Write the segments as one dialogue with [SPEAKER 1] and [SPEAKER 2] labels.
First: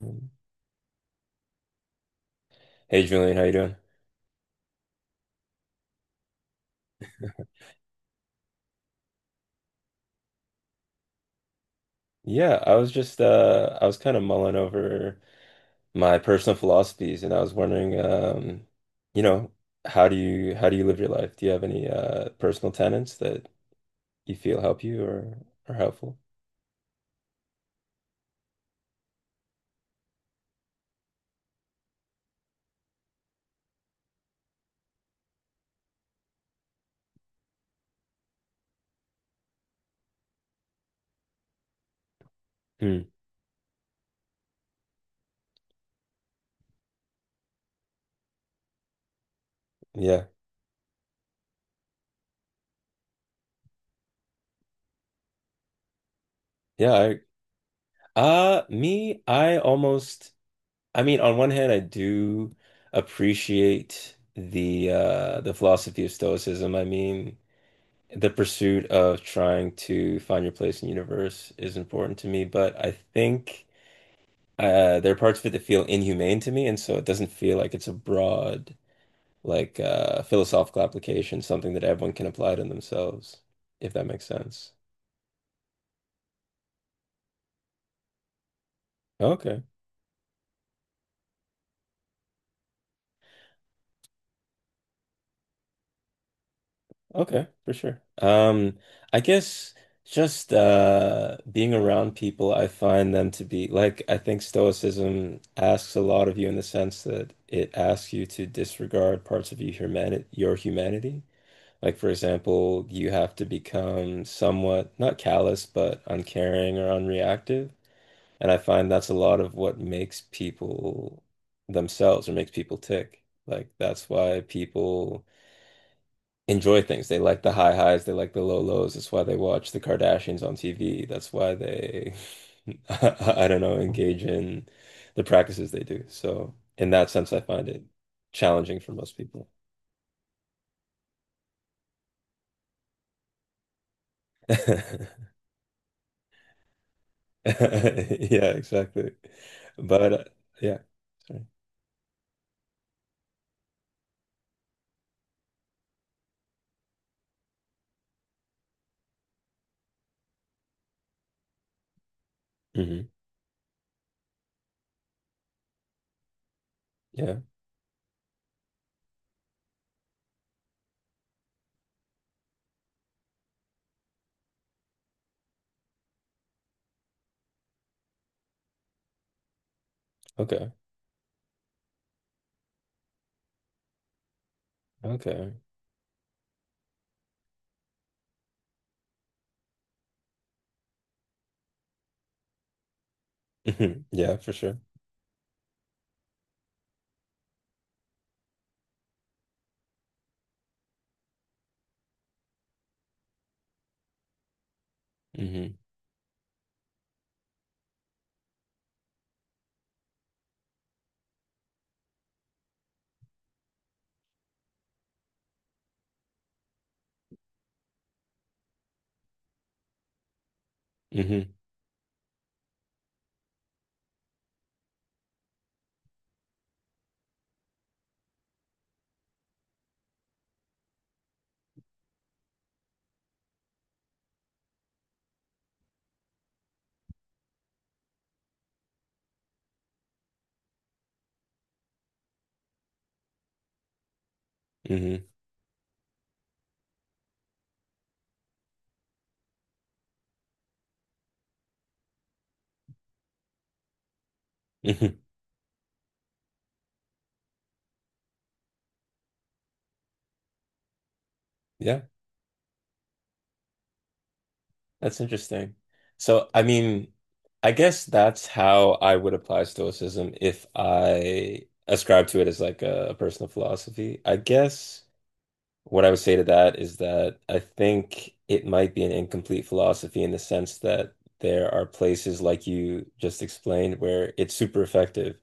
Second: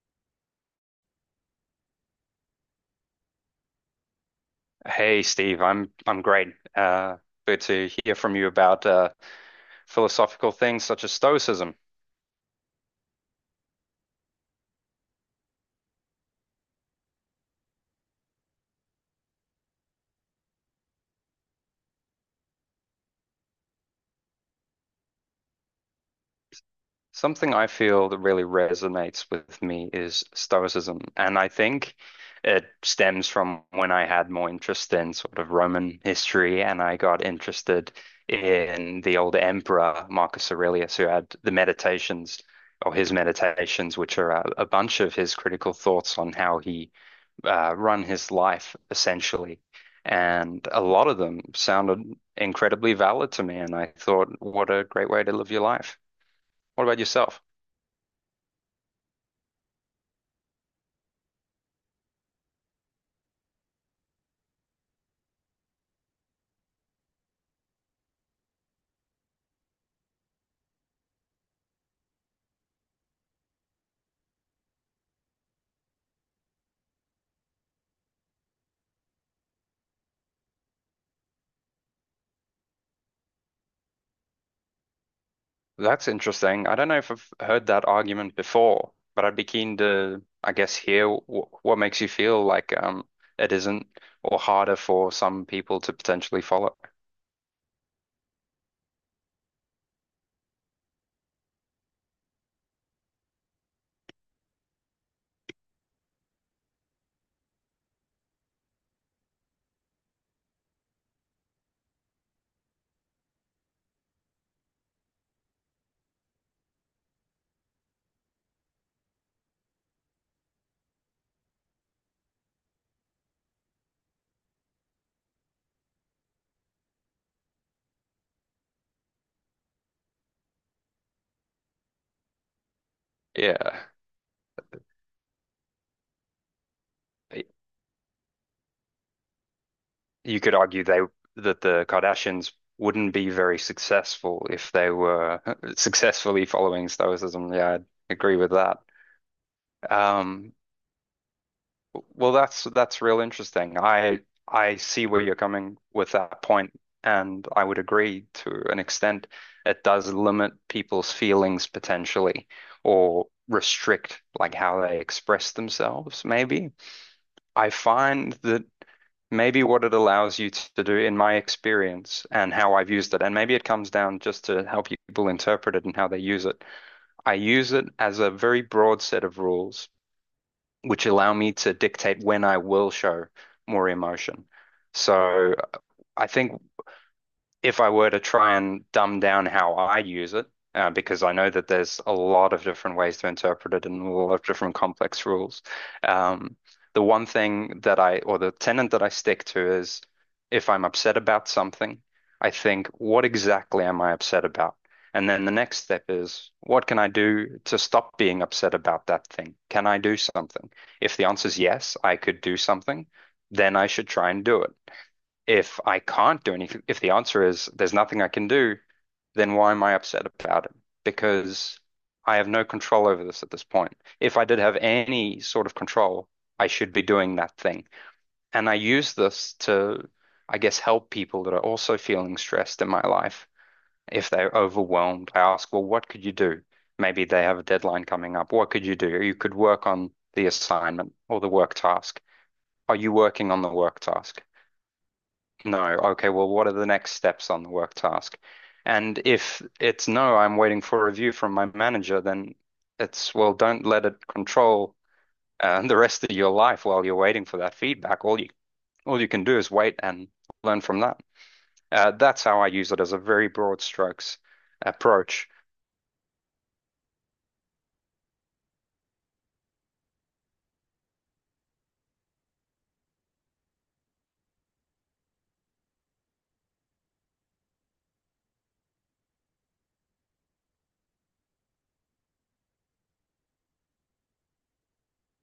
[SPEAKER 1] Um, Hey Julian, how you doing?
[SPEAKER 2] Hey Steve, I'm great. Uh, Good to hear from you about philosophical things such as Stoicism.
[SPEAKER 1] Yeah, I was just I was kind of mulling over my personal philosophies, and I was wondering, you know, how do you live your life? Do you have any personal tenets that you feel help you or are helpful?
[SPEAKER 2] Something I feel that really resonates with me is Stoicism, and I think it stems from when I had more interest in sort of Roman history, and I got interested in the old emperor Marcus Aurelius, who had the Meditations or
[SPEAKER 1] Hmm.
[SPEAKER 2] his Meditations, which are a bunch of his critical thoughts on how he run his life essentially.
[SPEAKER 1] Yeah.
[SPEAKER 2] And a lot of them sounded incredibly valid to me. And I thought, what a great way to live your life. What
[SPEAKER 1] Yeah,
[SPEAKER 2] about yourself?
[SPEAKER 1] I me, I almost, I mean, on one hand I do appreciate the philosophy of Stoicism. I mean, the pursuit of trying to find your place in the universe is important to me, but I think there are parts of it that feel inhumane to me, and so it doesn't feel like it's a broad, like philosophical application, something that everyone can apply to themselves, if that makes sense.
[SPEAKER 2] That's interesting. I don't know if I've heard that argument before, but I'd be
[SPEAKER 1] Okay.
[SPEAKER 2] keen to, I guess, hear w what makes you feel like it isn't or harder for some people to potentially follow.
[SPEAKER 1] Okay, for sure. I guess just being around people, I find them to be like, I think Stoicism asks a lot of you in the sense that it asks you to disregard parts of your humanity, your humanity. Like for example, you have to become somewhat not callous, but uncaring or unreactive. And I find that's a lot of what makes people themselves or makes people tick. Like that's why people enjoy things. They like the high highs, they like the low lows. That's why they watch the Kardashians on TV. That's why they, I don't know,
[SPEAKER 2] Yeah,
[SPEAKER 1] engage in the practices they do. So, in that sense, I find it challenging for most people.
[SPEAKER 2] you could argue they that the Kardashians wouldn't be very successful if they were successfully following Stoicism. Yeah, I'd agree with
[SPEAKER 1] Yeah,
[SPEAKER 2] that.
[SPEAKER 1] exactly. But
[SPEAKER 2] Um,
[SPEAKER 1] yeah, sorry.
[SPEAKER 2] well, that's real interesting. I see where you're coming with that point, and I would agree to an extent. It does limit people's feelings potentially,
[SPEAKER 1] Hmm.
[SPEAKER 2] or restrict like how they express themselves, maybe.
[SPEAKER 1] Yeah.
[SPEAKER 2] I find that maybe what it allows you to do in my experience and how I've used it. And maybe it comes down just to how people interpret it and how they use it. I use it as a very broad set of rules,
[SPEAKER 1] Okay.
[SPEAKER 2] which allow me to dictate when I will show more emotion.
[SPEAKER 1] Okay.
[SPEAKER 2] So I think if I were to try and dumb down how I use it, because I know that there's a lot of different ways to interpret it
[SPEAKER 1] Hmm.
[SPEAKER 2] and a lot
[SPEAKER 1] Yeah,
[SPEAKER 2] of
[SPEAKER 1] for
[SPEAKER 2] different
[SPEAKER 1] sure.
[SPEAKER 2] complex rules. Um, the one thing that I, or the tenet that I stick to is if I'm upset about something, I think, what exactly am I upset about? And then the
[SPEAKER 1] Hmm.
[SPEAKER 2] next step is, what can I do to stop being upset about that thing? Can I do something? If the answer is yes, I could do something, then I should try and do it if I can't do anything, if the answer is there's nothing I can do, then why am I upset about it?
[SPEAKER 1] Hmm.
[SPEAKER 2] Because I have no control over this at this point. If I did have any sort of control, I should be doing that thing. And I use this to, I guess, help people that are also feeling stressed in my life. If they're overwhelmed, I ask, well, what could you do? Maybe they have a deadline coming up. What could you do? You could work on the assignment or the work task. Are you working on the work task?
[SPEAKER 1] Hmm.
[SPEAKER 2] No. Okay, well, what are the next steps on the work task? And if it's no, I'm waiting for a review from my manager, then it's, well, don't let it control
[SPEAKER 1] Hmm.
[SPEAKER 2] the rest of your life while you're waiting for that feedback. All you can do is wait and learn from that.
[SPEAKER 1] Yeah.
[SPEAKER 2] That's how I use it as a very broad strokes
[SPEAKER 1] That's
[SPEAKER 2] approach.
[SPEAKER 1] interesting. So, I mean, I guess that's how I would apply Stoicism if I ascribe to it as like a personal philosophy. I guess what I would say to that is that I think it might be an incomplete philosophy in the sense that there are places, like you just explained, where it's super effective,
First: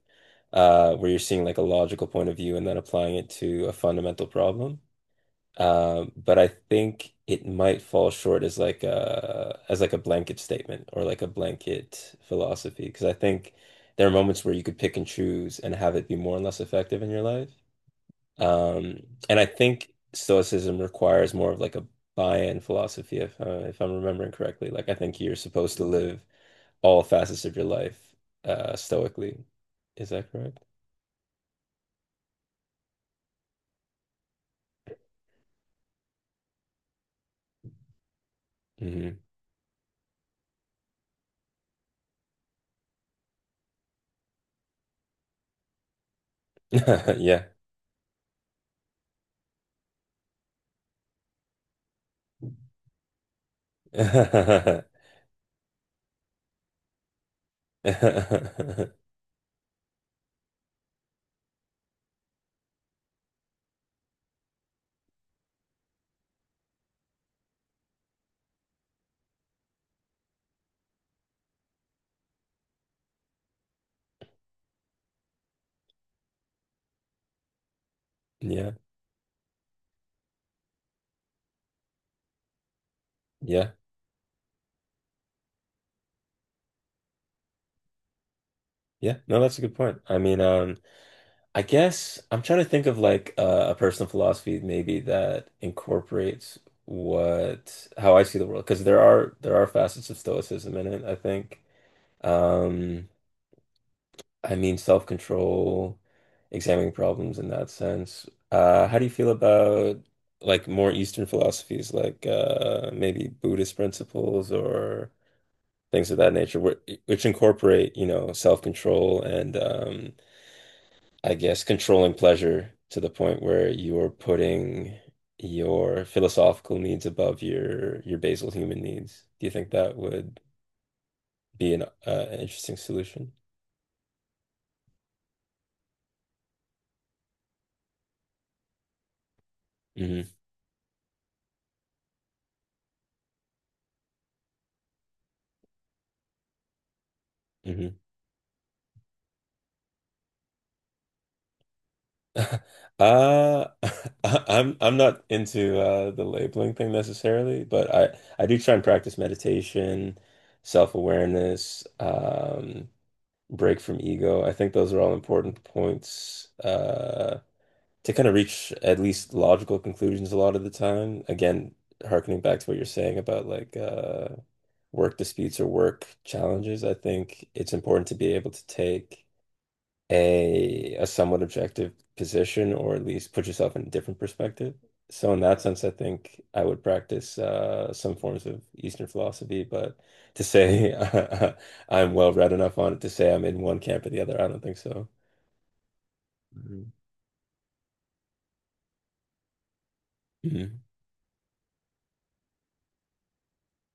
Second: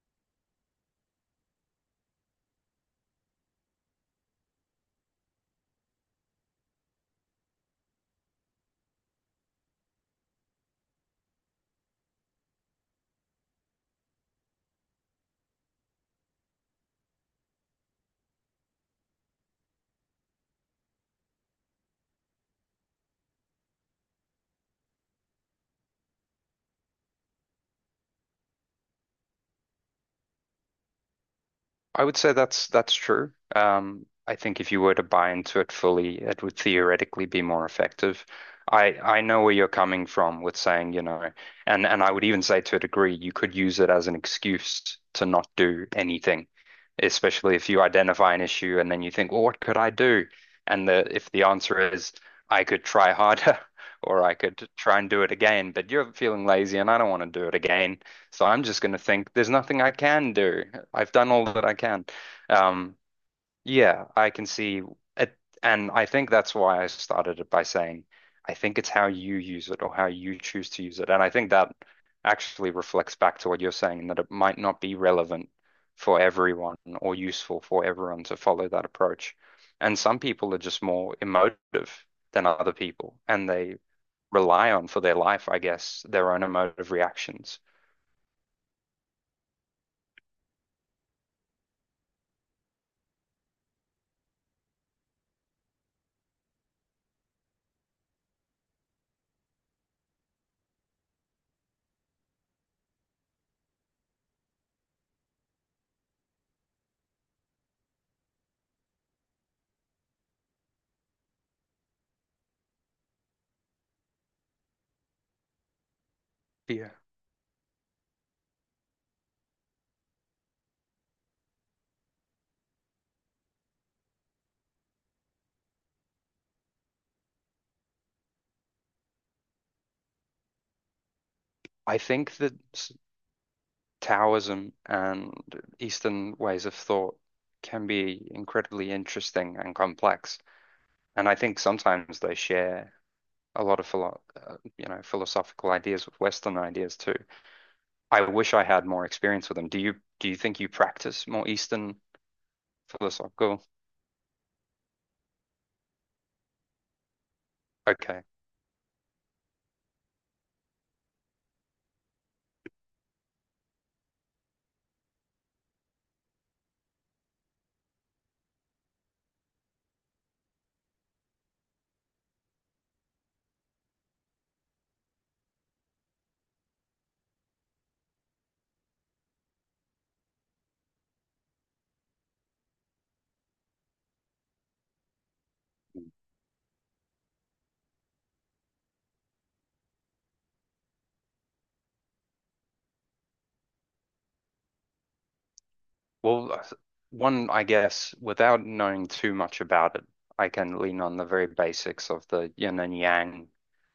[SPEAKER 1] where you're seeing like a logical point of view and then applying it to a fundamental problem. But I think it might fall short as like a blanket statement or like a blanket philosophy, because I think there are moments where you could pick and choose and have it be more and less effective in your life. Um, and I think Stoicism requires more of like a buy-in philosophy if I'm remembering correctly. Like I think you're supposed to live all facets of your life stoically. Is that correct?
[SPEAKER 2] I would say that's true. I think if you were to buy into it fully, it would theoretically be more effective. I
[SPEAKER 1] Hmm.
[SPEAKER 2] know where you're coming from with saying, you know, and I would even say to a degree, you could use it as an excuse to not do anything,
[SPEAKER 1] Yeah.
[SPEAKER 2] especially if you identify an issue and then you think, well, what could I do? And the if the answer is, I could try harder, or I could try and do it again, but you're feeling lazy and I don't want to do it again. So I'm just gonna think there's nothing I can do. I've done all that I can. Um, yeah, I can see it, and I think that's why I started it by saying, I think it's how you use it or how you choose to use it, and I think that actually reflects back to what you're saying, that it might not be relevant for everyone or useful for everyone to follow
[SPEAKER 1] Yeah.
[SPEAKER 2] that approach. And some people are just more emotive than other people, and
[SPEAKER 1] Yeah.
[SPEAKER 2] they rely on for their life, I guess, their own emotive reactions.
[SPEAKER 1] Yeah, no, that's a good point. I mean, I guess I'm trying to think of like a personal philosophy maybe that incorporates what how I see the world, because there are facets of stoicism in it, I think. Um, I mean, self-control, examining problems in that sense. How do you feel about like more Eastern philosophies like maybe Buddhist principles or things of that nature,
[SPEAKER 2] Yeah,
[SPEAKER 1] which incorporate, you know, self-control and I guess, controlling pleasure to the point where you're putting your philosophical needs above your basal human needs. Do you think that would be an
[SPEAKER 2] I think that
[SPEAKER 1] interesting solution?
[SPEAKER 2] Taoism and Eastern ways of thought can be incredibly interesting and
[SPEAKER 1] Hmm.
[SPEAKER 2] complex. And I think sometimes they share a lot of philo you know, philosophical ideas with Western ideas too.
[SPEAKER 1] Hmm.
[SPEAKER 2] I wish I had more experience with them. Do you think you practice more Eastern philosophical?
[SPEAKER 1] Uh, I'm not into the labeling thing necessarily, but I
[SPEAKER 2] Okay.
[SPEAKER 1] I do try and practice meditation, self-awareness, break from ego. I think those are all important points. To kind of reach at least logical conclusions a lot of the time. Again, harkening back to what you're saying about like work disputes or work challenges, I think it's important to be able to take a somewhat objective position, or at least put yourself in a different perspective. So in that sense, I think I would practice some forms of Eastern philosophy, but to say I'm well read enough on it to say I'm in one camp or the other, I don't think so.
[SPEAKER 2] Well,
[SPEAKER 1] Mhm.
[SPEAKER 2] one, I guess, without knowing too much about it, I can
[SPEAKER 1] Mhm.
[SPEAKER 2] lean on the very basics of the yin and yang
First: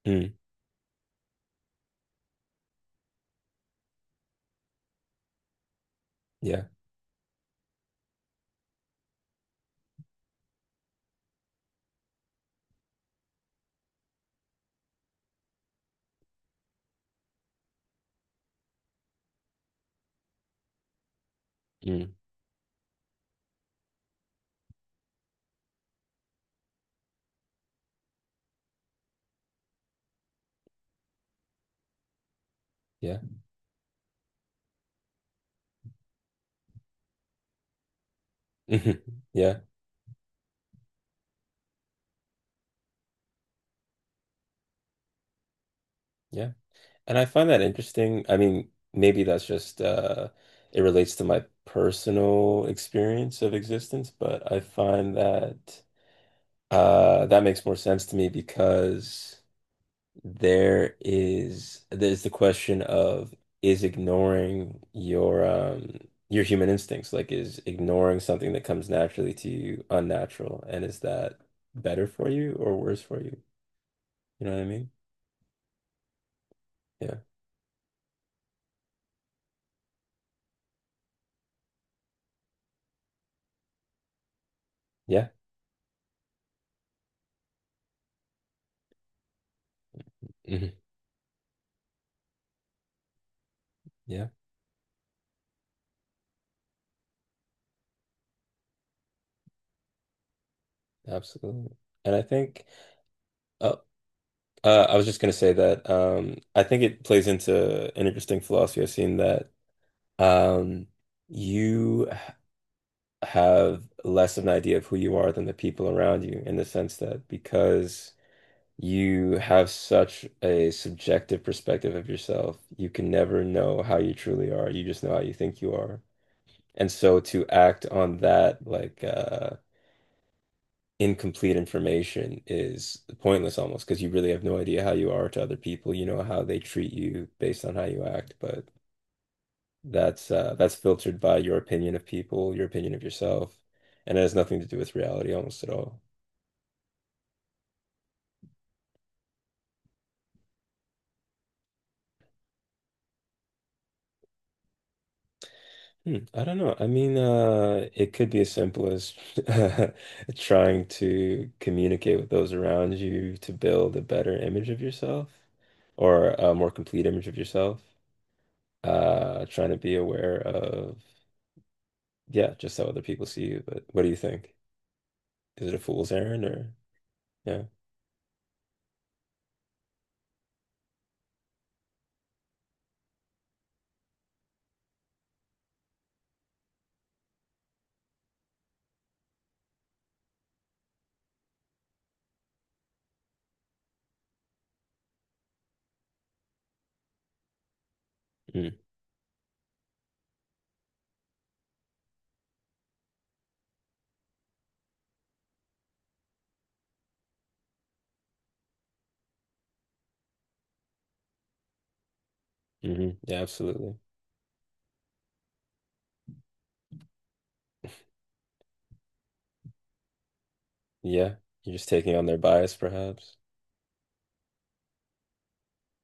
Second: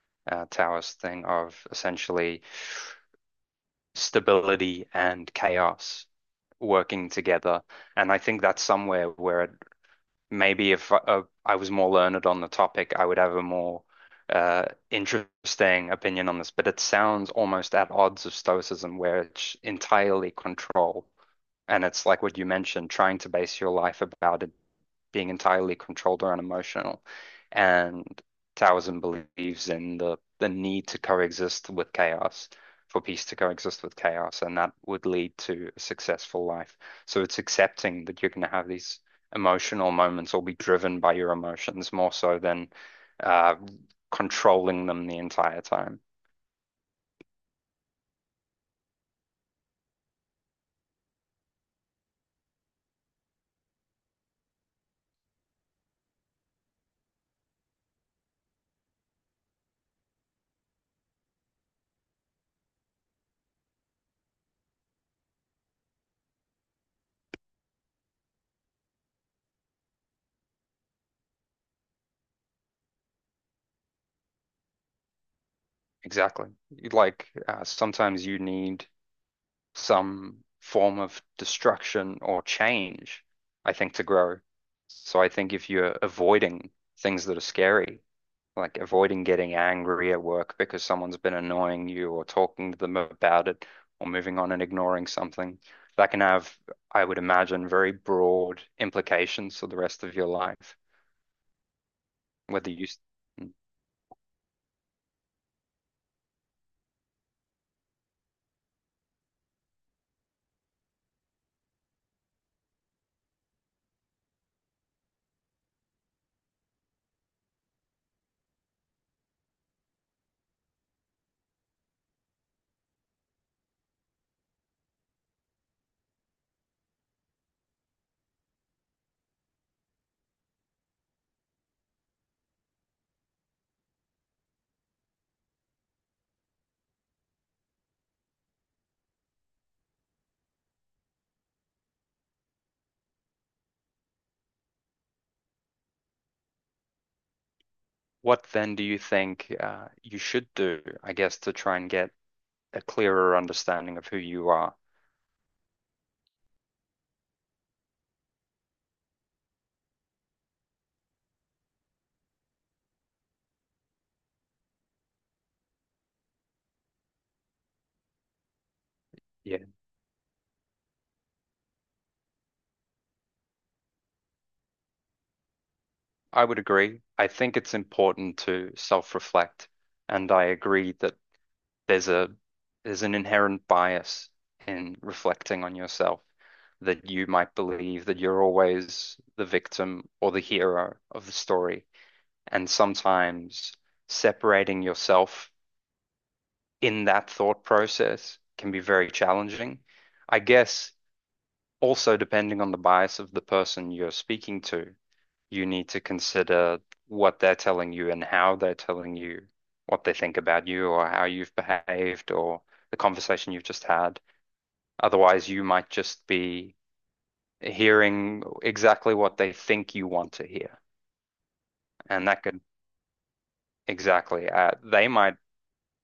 [SPEAKER 1] Mm.
[SPEAKER 2] Taoist thing of essentially stability and chaos
[SPEAKER 1] Yeah.
[SPEAKER 2] working together. And I think that's somewhere where it, maybe if I was more learned on the topic, I would have a more interesting opinion on this. But it sounds almost at odds of Stoicism, where it's entirely control. And it's
[SPEAKER 1] Mm.
[SPEAKER 2] like what you mentioned, trying to base your life about it being entirely controlled or unemotional. And Taoism believes in the need to coexist with chaos, for
[SPEAKER 1] Yeah.
[SPEAKER 2] peace to coexist with chaos, and that would lead to a successful life. So it's accepting that you're going to have these
[SPEAKER 1] Mhm. Yeah,
[SPEAKER 2] emotional moments or be driven by your emotions more so than uh, controlling them the entire time.
[SPEAKER 1] yeah. And I find that interesting. I mean, maybe that's just it relates to my personal experience of existence, but I find that that makes more sense to me because there is there's the question of is ignoring your human instincts, like is ignoring something that comes naturally to you unnatural, and is that better for you or worse for you? You know what I mean?
[SPEAKER 2] Exactly.
[SPEAKER 1] Yeah.
[SPEAKER 2] Like sometimes you need some form of destruction or change, I think, to grow. So I
[SPEAKER 1] Yeah.
[SPEAKER 2] think if you're avoiding things that are scary, like avoiding getting angry at work
[SPEAKER 1] Mhm.
[SPEAKER 2] because someone's been annoying you or talking to them about it or
[SPEAKER 1] Yeah.
[SPEAKER 2] moving on and ignoring something, that can have, I would imagine, very broad implications for the rest of your life.
[SPEAKER 1] Absolutely. And I think
[SPEAKER 2] Whether you,
[SPEAKER 1] uh, I was just going to say that I think it plays into an interesting philosophy I've seen that um, you h- have less of an idea of who you are than the people around you, in the sense that because you have such a subjective perspective of yourself, you can never know how you truly are. You just know how you think you are. And so to act on that, like, incomplete information is pointless almost, because you really have no idea how you are to other people. You know how they treat you based on how you act, but that's filtered by your opinion of people, your opinion of yourself, and it has nothing to do with reality almost at all.
[SPEAKER 2] what then do you think you should do, I guess, to try and get a clearer understanding of who you are?
[SPEAKER 1] Hmm, I don't know. I mean, it could be as simple as trying to communicate with those around you to build a better image of yourself or a more complete image of yourself.
[SPEAKER 2] Yeah,
[SPEAKER 1] Trying to be aware of— Yeah, just so other people see you. But what do you think? Is it a fool's errand
[SPEAKER 2] I would
[SPEAKER 1] or
[SPEAKER 2] agree. I think
[SPEAKER 1] yeah?
[SPEAKER 2] it's important to self-reflect, and I agree that there's a there's an inherent bias in reflecting on yourself that you might believe that you're always the victim or the hero of the story. And sometimes separating yourself in that thought process
[SPEAKER 1] Mm,
[SPEAKER 2] can be very challenging. I guess also, depending on the bias of the person you're speaking to, you need to consider what they're telling you and how they're telling you what they think about you or how you've behaved or the
[SPEAKER 1] hmm. Yeah,
[SPEAKER 2] conversation you've just
[SPEAKER 1] absolutely.
[SPEAKER 2] had. Otherwise, you might just be hearing exactly what they think you want to hear.
[SPEAKER 1] Yeah, you're just taking on
[SPEAKER 2] And
[SPEAKER 1] their
[SPEAKER 2] that could
[SPEAKER 1] bias, perhaps.
[SPEAKER 2] exactly, they might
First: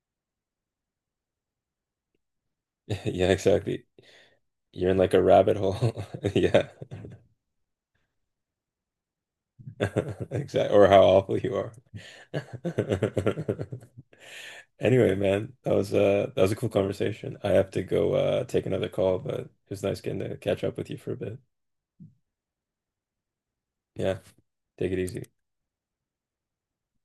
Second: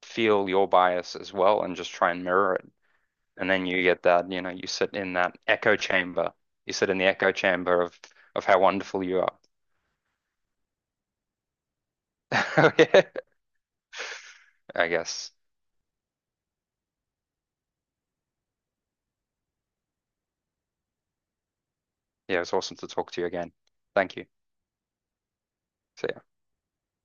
[SPEAKER 2] feel your bias as well and just try and mirror it.
[SPEAKER 1] Yeah,
[SPEAKER 2] And then you
[SPEAKER 1] exactly.
[SPEAKER 2] get that, you know, you
[SPEAKER 1] You're
[SPEAKER 2] sit
[SPEAKER 1] in
[SPEAKER 2] in
[SPEAKER 1] like a
[SPEAKER 2] that
[SPEAKER 1] rabbit
[SPEAKER 2] echo
[SPEAKER 1] hole.
[SPEAKER 2] chamber.
[SPEAKER 1] Yeah,
[SPEAKER 2] You sit in the echo chamber of how wonderful you are.
[SPEAKER 1] exactly. Or how awful you are.
[SPEAKER 2] I
[SPEAKER 1] Anyway,
[SPEAKER 2] guess.
[SPEAKER 1] man, that was a cool conversation. I have to go take another call, but it was nice getting to catch up with you for a bit.
[SPEAKER 2] Yeah, it's awesome to talk to you again. Thank
[SPEAKER 1] Yeah,
[SPEAKER 2] you.
[SPEAKER 1] take it easy.
[SPEAKER 2] See ya.